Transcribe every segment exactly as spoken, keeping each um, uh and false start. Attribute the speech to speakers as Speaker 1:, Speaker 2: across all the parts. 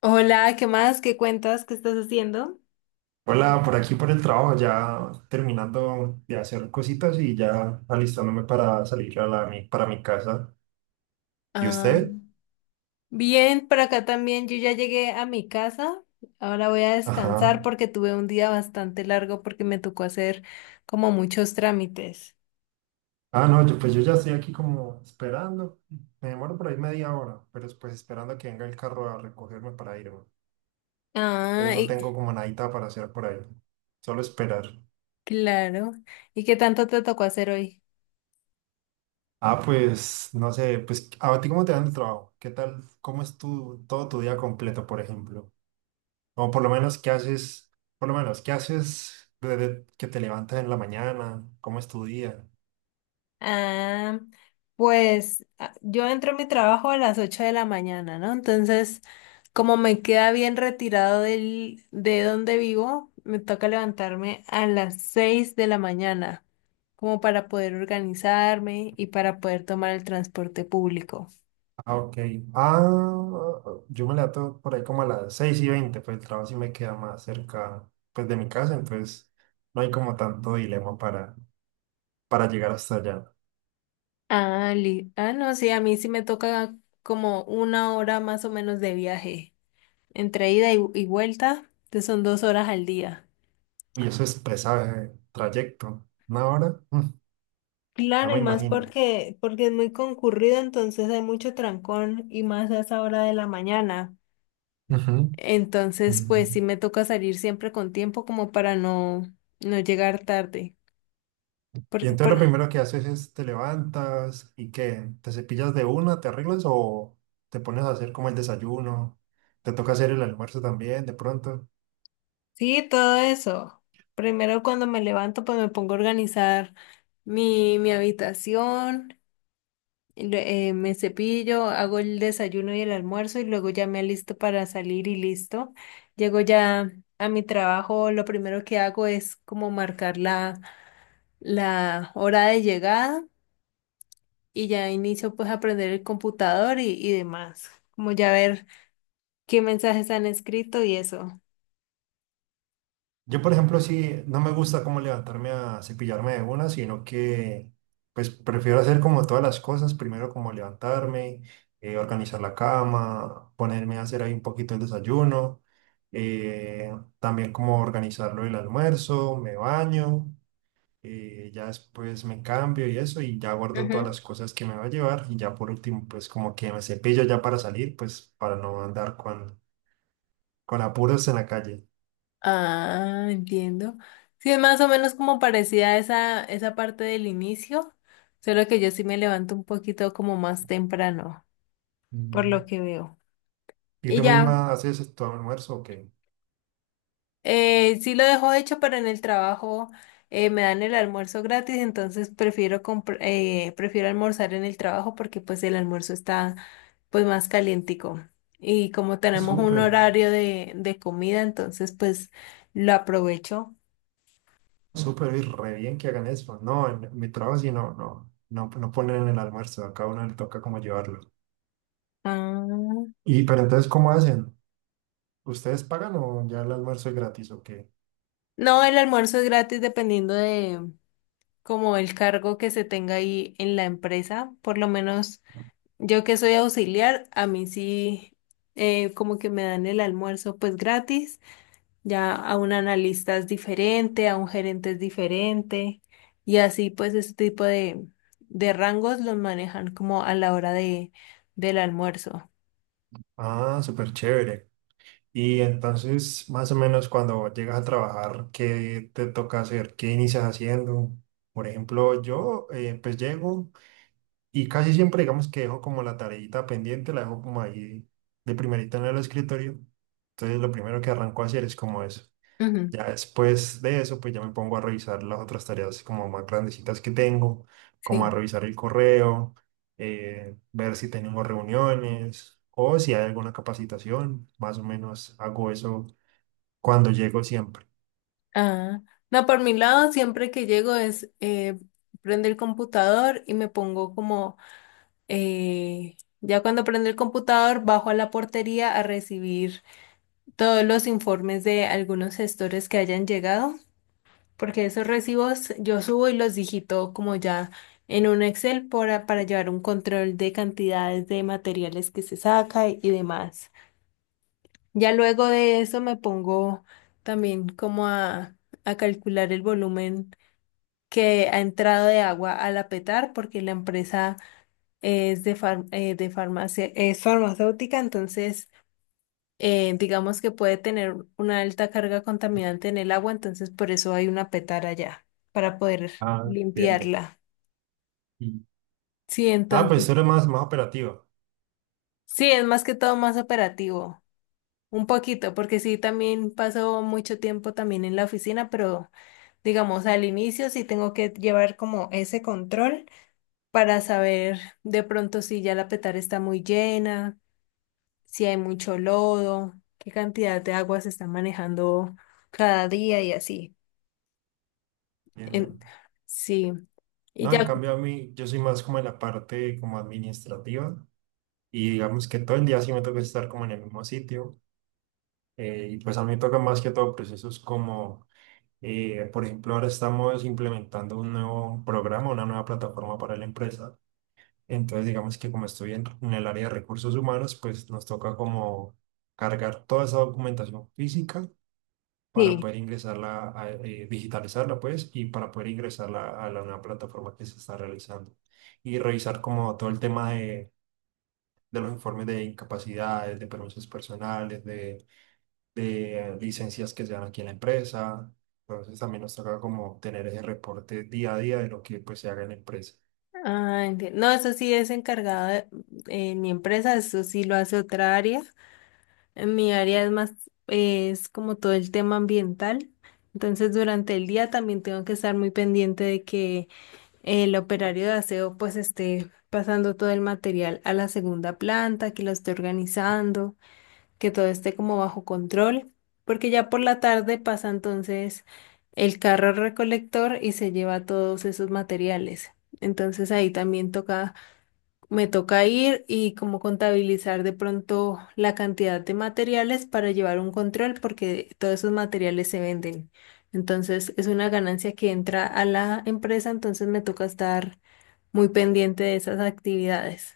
Speaker 1: Hola, ¿qué más? ¿Qué cuentas? ¿Qué estás haciendo?
Speaker 2: Hola, por aquí por el trabajo, ya terminando de hacer cositas y ya alistándome para salir a la, mi- para mi casa. ¿Y
Speaker 1: Ah,
Speaker 2: usted?
Speaker 1: bien, por acá también. Yo ya llegué a mi casa. Ahora voy a
Speaker 2: Ajá.
Speaker 1: descansar porque tuve un día bastante largo porque me tocó hacer como muchos trámites.
Speaker 2: Ah, no, yo, pues yo ya estoy aquí como esperando. Me demoro por ahí media hora, pero es, pues esperando a que venga el carro a recogerme para irme.
Speaker 1: Ah,
Speaker 2: Entonces no
Speaker 1: y-
Speaker 2: tengo como nadita para hacer por ahí, solo esperar.
Speaker 1: claro. ¿Y qué tanto te tocó hacer hoy?
Speaker 2: Ah, pues no sé, pues a ti cómo te dan el trabajo, ¿qué tal? ¿Cómo es tu, todo tu día completo, por ejemplo? O por lo menos, ¿qué haces? Por lo menos, ¿qué haces desde que te levantas en la mañana? ¿Cómo es tu día?
Speaker 1: Ah, pues ah, yo entro a mi trabajo a las ocho de la mañana, ¿no? Entonces, como me queda bien retirado del, de donde vivo, me toca levantarme a las seis de la mañana, como para poder organizarme y para poder tomar el transporte público.
Speaker 2: Ah, ok. Ah, yo me levanto por ahí como a las seis y veinte, pues el trabajo sí me queda más cerca, pues, de mi casa, entonces no hay como tanto dilema para, para llegar hasta allá.
Speaker 1: Ah, li- ah, no, sí, a mí sí me toca como una hora más o menos de viaje, entre ida y, y vuelta, que son dos horas al día.
Speaker 2: Y eso es pesado, eh, trayecto. Una hora. Mm, no
Speaker 1: Claro,
Speaker 2: me
Speaker 1: y más
Speaker 2: imagino.
Speaker 1: porque, porque es muy concurrido, entonces hay mucho trancón y más a esa hora de la mañana.
Speaker 2: Ujú.
Speaker 1: Entonces, pues
Speaker 2: Mm.
Speaker 1: sí me toca salir siempre con tiempo como para no, no llegar tarde.
Speaker 2: Y
Speaker 1: Porque,
Speaker 2: entonces lo
Speaker 1: por-
Speaker 2: primero que haces es te levantas y qué, ¿te cepillas de una, te arreglas o te pones a hacer como el desayuno? Te toca hacer el almuerzo también, de pronto.
Speaker 1: sí, todo eso. Primero cuando me levanto, pues me pongo a organizar mi, mi habitación. Re- eh, me cepillo, hago el desayuno y el almuerzo y luego ya me alisto para salir y listo. Llego ya a mi trabajo, lo primero que hago es como marcar la, la hora de llegada y ya inicio pues a aprender el computador y, y demás, como ya ver qué mensajes han escrito y eso.
Speaker 2: Yo, por ejemplo, sí, no me gusta como levantarme a cepillarme de una, sino que pues prefiero hacer como todas las cosas, primero como levantarme, eh, organizar la cama, ponerme a hacer ahí un poquito el desayuno, eh, también como organizarlo el almuerzo, me baño. eh, ya después me cambio y eso, y ya guardo todas las
Speaker 1: Ujú.
Speaker 2: cosas que me va a llevar, y ya por último, pues como que me cepillo ya para salir, pues para no andar con, con, apuros en la calle.
Speaker 1: Ah, entiendo. Sí, es más o menos como parecida a esa, esa parte del inicio, solo que yo sí me levanto un poquito como más temprano. Por
Speaker 2: Mm.
Speaker 1: lo que veo.
Speaker 2: ¿Y
Speaker 1: Y
Speaker 2: tú
Speaker 1: ya,
Speaker 2: misma haces tu almuerzo o qué?
Speaker 1: eh, sí lo dejo hecho, pero en el trabajo eh, me dan el almuerzo gratis, entonces prefiero compr- eh, prefiero almorzar en el trabajo porque pues el almuerzo está pues más calientico. Y como tenemos un
Speaker 2: Súper,
Speaker 1: horario de, de comida, entonces pues lo aprovecho.
Speaker 2: súper, y re bien que hagan eso. No, en mi trabajo sí no, no, no, no ponen el almuerzo, a cada uno le toca como llevarlo.
Speaker 1: Ah,
Speaker 2: Y pero entonces, ¿cómo hacen? ¿Ustedes pagan o ya el almuerzo es gratis o qué?
Speaker 1: no, el almuerzo es gratis dependiendo de como el cargo que se tenga ahí en la empresa. Por lo menos yo que soy auxiliar, a mí sí eh, como que me dan el almuerzo pues gratis, ya a un analista es diferente, a un gerente es diferente y así pues ese tipo de, de rangos los manejan como a la hora de, del almuerzo.
Speaker 2: Ah, súper chévere. Y entonces, más o menos cuando llegas a trabajar, ¿qué te toca hacer? ¿Qué inicias haciendo? Por ejemplo, yo eh, pues llego y casi siempre digamos que dejo como la tareita pendiente, la dejo como ahí de primerita en el escritorio. Entonces lo primero que arranco a hacer es como eso.
Speaker 1: Ujú,
Speaker 2: Ya después de eso, pues ya me pongo a revisar las otras tareas, como más grandecitas, que tengo, como a
Speaker 1: sí.
Speaker 2: revisar el correo, eh, ver si tenemos reuniones o si hay alguna capacitación. Más o menos hago eso cuando llego siempre.
Speaker 1: Ah, no, por mi lado siempre que llego es eh, prendo el computador y me pongo como eh, ya cuando prendo el computador bajo a la portería a recibir todos los informes de algunos gestores que hayan llegado, porque esos recibos yo subo y los digito como ya en un Excel para, para llevar un control de cantidades de materiales que se saca y, y demás. Ya luego de eso me pongo también como a, a calcular el volumen que ha entrado de agua al apetar, porque la empresa es de, far- eh, de farmacia, es farmacéutica, entonces eh, digamos que puede tener una alta carga contaminante en el agua, entonces por eso hay una petara allá, para poder
Speaker 2: Ah, entiendo.
Speaker 1: limpiarla.
Speaker 2: Y-
Speaker 1: Sí,
Speaker 2: Ah, pues
Speaker 1: entonces,
Speaker 2: tú eres más, más operativa.
Speaker 1: sí, es más que todo más operativo, un poquito, porque sí, también paso mucho tiempo también en la oficina, pero digamos al inicio sí tengo que llevar como ese control para saber de pronto si ya la petara está muy llena, si hay mucho lodo, qué cantidad de agua se está manejando cada día y así.
Speaker 2: Entiendo.
Speaker 1: En- sí. Y
Speaker 2: No, en
Speaker 1: ya,
Speaker 2: cambio a mí, yo soy más como en la parte como administrativa y digamos que todo el día sí me toca estar como en el mismo sitio. eh, y pues a mí me toca más que todo procesos como, eh, por ejemplo, ahora estamos implementando un nuevo programa, una nueva plataforma para la empresa. Entonces, digamos que como estoy en, en el área de recursos humanos, pues nos toca como cargar toda esa documentación física para
Speaker 1: sí.
Speaker 2: poder ingresarla, a- eh, digitalizarla, pues, y para poder ingresarla a la nueva plataforma que se está realizando. Y revisar como todo el tema de, de los informes de incapacidades, de permisos personales, de, de eh, licencias que se dan aquí en la empresa. Entonces también nos toca como tener ese reporte día a día de lo que pues se haga en la empresa.
Speaker 1: Ah, enti- no, eso sí es encargado de en mi empresa, eso sí lo hace otra área. En mi área es más, eh, es como todo el tema ambiental. Entonces, durante el día también tengo que estar muy pendiente de que el operario de aseo pues esté pasando todo el material a la segunda planta, que lo esté organizando. Que todo esté como bajo control, porque ya por la tarde pasa entonces el carro recolector y se lleva todos esos materiales. Entonces ahí también toca, me toca ir y como contabilizar de pronto la cantidad de materiales para llevar un control porque todos esos materiales se venden. Entonces es una ganancia que entra a la empresa, entonces me toca estar muy pendiente de esas actividades.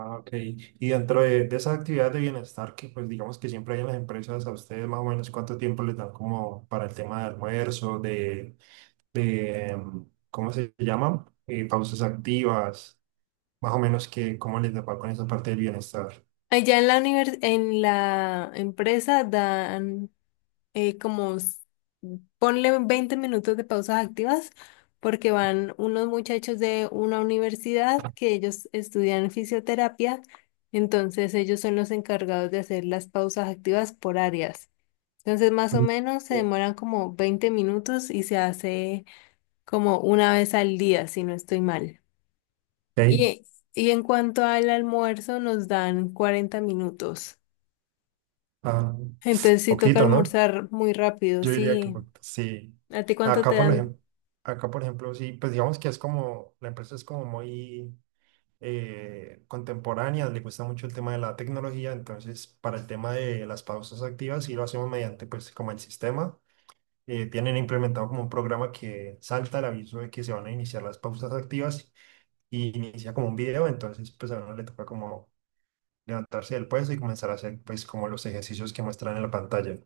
Speaker 2: Ah, ok. Y dentro de, de esas actividades de bienestar que, pues digamos que siempre hay en las empresas, a ustedes más o menos ¿cuánto tiempo les dan como para el tema de almuerzo, de de, ¿cómo se llaman? Eh, pausas activas? Más o menos, que ¿cómo les va con esa parte del bienestar?
Speaker 1: Allá en la univers- En la empresa dan eh, como s- ponle veinte minutos de pausas activas porque van unos muchachos de una universidad que ellos estudian fisioterapia, entonces ellos son los encargados de hacer las pausas activas por áreas. Entonces más o
Speaker 2: Mm.
Speaker 1: menos se demoran como veinte minutos y se hace como una vez al día, si no estoy mal.
Speaker 2: Ok,
Speaker 1: Y, y en cuanto al almuerzo nos dan cuarenta minutos.
Speaker 2: ah,
Speaker 1: Entonces sí toca
Speaker 2: poquito, ¿no?
Speaker 1: almorzar muy rápido,
Speaker 2: Yo diría que
Speaker 1: sí.
Speaker 2: po- sí.
Speaker 1: ¿A ti cuánto
Speaker 2: Acá,
Speaker 1: te
Speaker 2: por
Speaker 1: dan?
Speaker 2: ejemplo, acá, por ejemplo, sí, pues digamos que es como, la empresa es como muy eh, contemporánea, le cuesta mucho el tema de la tecnología, entonces para el tema de las pausas activas sí lo hacemos mediante, pues, como el sistema. eh, tienen implementado como un programa que salta el aviso de que se van a iniciar las pausas activas, y inicia como un video, entonces pues a uno le toca como levantarse del puesto y comenzar a hacer, pues, como los ejercicios que muestran en la pantalla.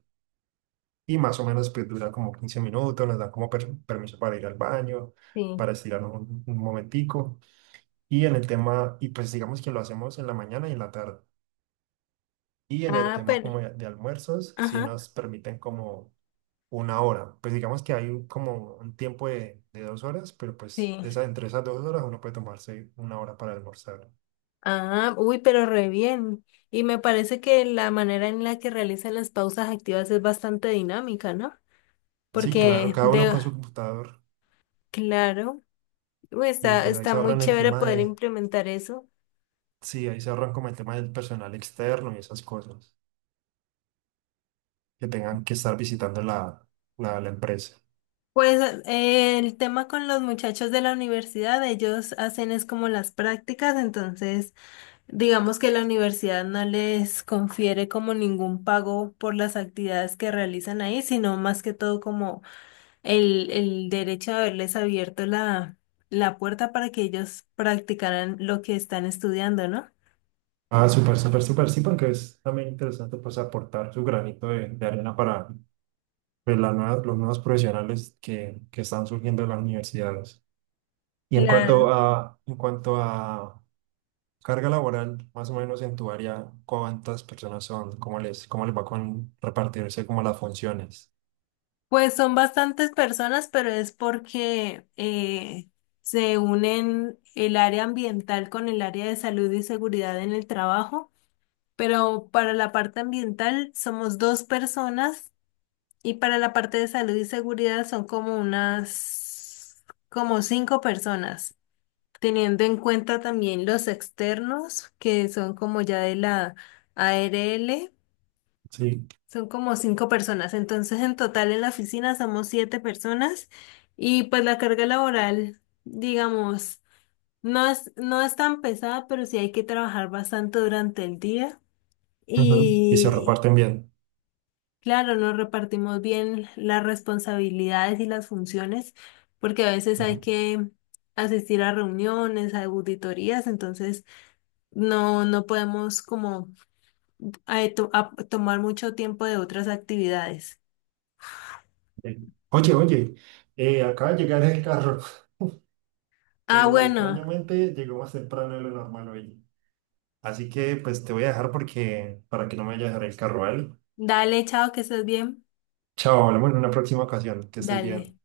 Speaker 2: Y más o menos pues dura como quince minutos, nos dan como per- permiso para ir al baño,
Speaker 1: Sí.
Speaker 2: para estirar un, un, momentico. Y en el tema, y pues digamos que lo hacemos en la mañana y en la tarde. Y en el
Speaker 1: Ah,
Speaker 2: tema
Speaker 1: pero,
Speaker 2: como de, de almuerzos, sí
Speaker 1: ajá,
Speaker 2: nos permiten como una hora. Pues digamos que hay un- como un tiempo de, de dos horas, pero pues
Speaker 1: sí.
Speaker 2: esa, entre esas dos horas uno puede tomarse una hora para almorzar.
Speaker 1: Ah, uy, pero re bien. Y me parece que la manera en la que realizan las pausas activas es bastante dinámica, ¿no?
Speaker 2: Sí, claro,
Speaker 1: Porque
Speaker 2: cada uno
Speaker 1: de,
Speaker 2: con su computador,
Speaker 1: claro, uy,
Speaker 2: y
Speaker 1: está,
Speaker 2: pues ahí
Speaker 1: está
Speaker 2: se
Speaker 1: muy
Speaker 2: ahorran el
Speaker 1: chévere
Speaker 2: tema
Speaker 1: poder
Speaker 2: de,
Speaker 1: implementar eso.
Speaker 2: sí, ahí se ahorran como el tema del personal externo y esas cosas que tengan que estar visitando la, la, la, empresa.
Speaker 1: Pues eh, el tema con los muchachos de la universidad, ellos hacen es como las prácticas, entonces digamos que la universidad no les confiere como ningún pago por las actividades que realizan ahí, sino más que todo como el, el derecho de haberles abierto la, la puerta para que ellos practicaran lo que están estudiando, ¿no?
Speaker 2: Ah, súper, súper, súper, sí, porque es también interesante pues aportar su granito de, de arena para, pues, las nuevas- los nuevos profesionales que, que están surgiendo en las universidades. Y en cuanto
Speaker 1: Claro.
Speaker 2: a, en cuanto a carga laboral, más o menos en tu área, ¿cuántas personas son? ¿Cómo les, cómo les va con repartirse como las funciones?
Speaker 1: Pues son bastantes personas, pero es porque eh, se unen el área ambiental con el área de salud y seguridad en el trabajo, pero para la parte ambiental somos dos personas y para la parte de salud y seguridad son como unas, como cinco personas. Teniendo en cuenta también los externos, que son como ya de la A R L,
Speaker 2: Sí.
Speaker 1: son como cinco personas. Entonces, en total en la oficina somos siete personas y pues la carga laboral, digamos, no es, no es tan pesada, pero sí hay que trabajar bastante durante el día.
Speaker 2: Ujú. Y se
Speaker 1: Y
Speaker 2: reparten bien.
Speaker 1: claro, nos repartimos bien las responsabilidades y las funciones, porque a veces hay que asistir a reuniones, a auditorías, entonces no, no podemos como eh, to- a- tomar mucho tiempo de otras actividades.
Speaker 2: Sí. Oye, oye, eh, acaba de llegar el carro.
Speaker 1: Ah,
Speaker 2: Eh,
Speaker 1: bueno,
Speaker 2: extrañamente llegó más temprano de lo normal hoy. Así que pues te voy a dejar, porque para que no me vaya a dejar el carro, ¿vale?
Speaker 1: dale, chao, que estés bien.
Speaker 2: Chao, hablamos en una próxima ocasión. Que estés
Speaker 1: Dale.
Speaker 2: bien.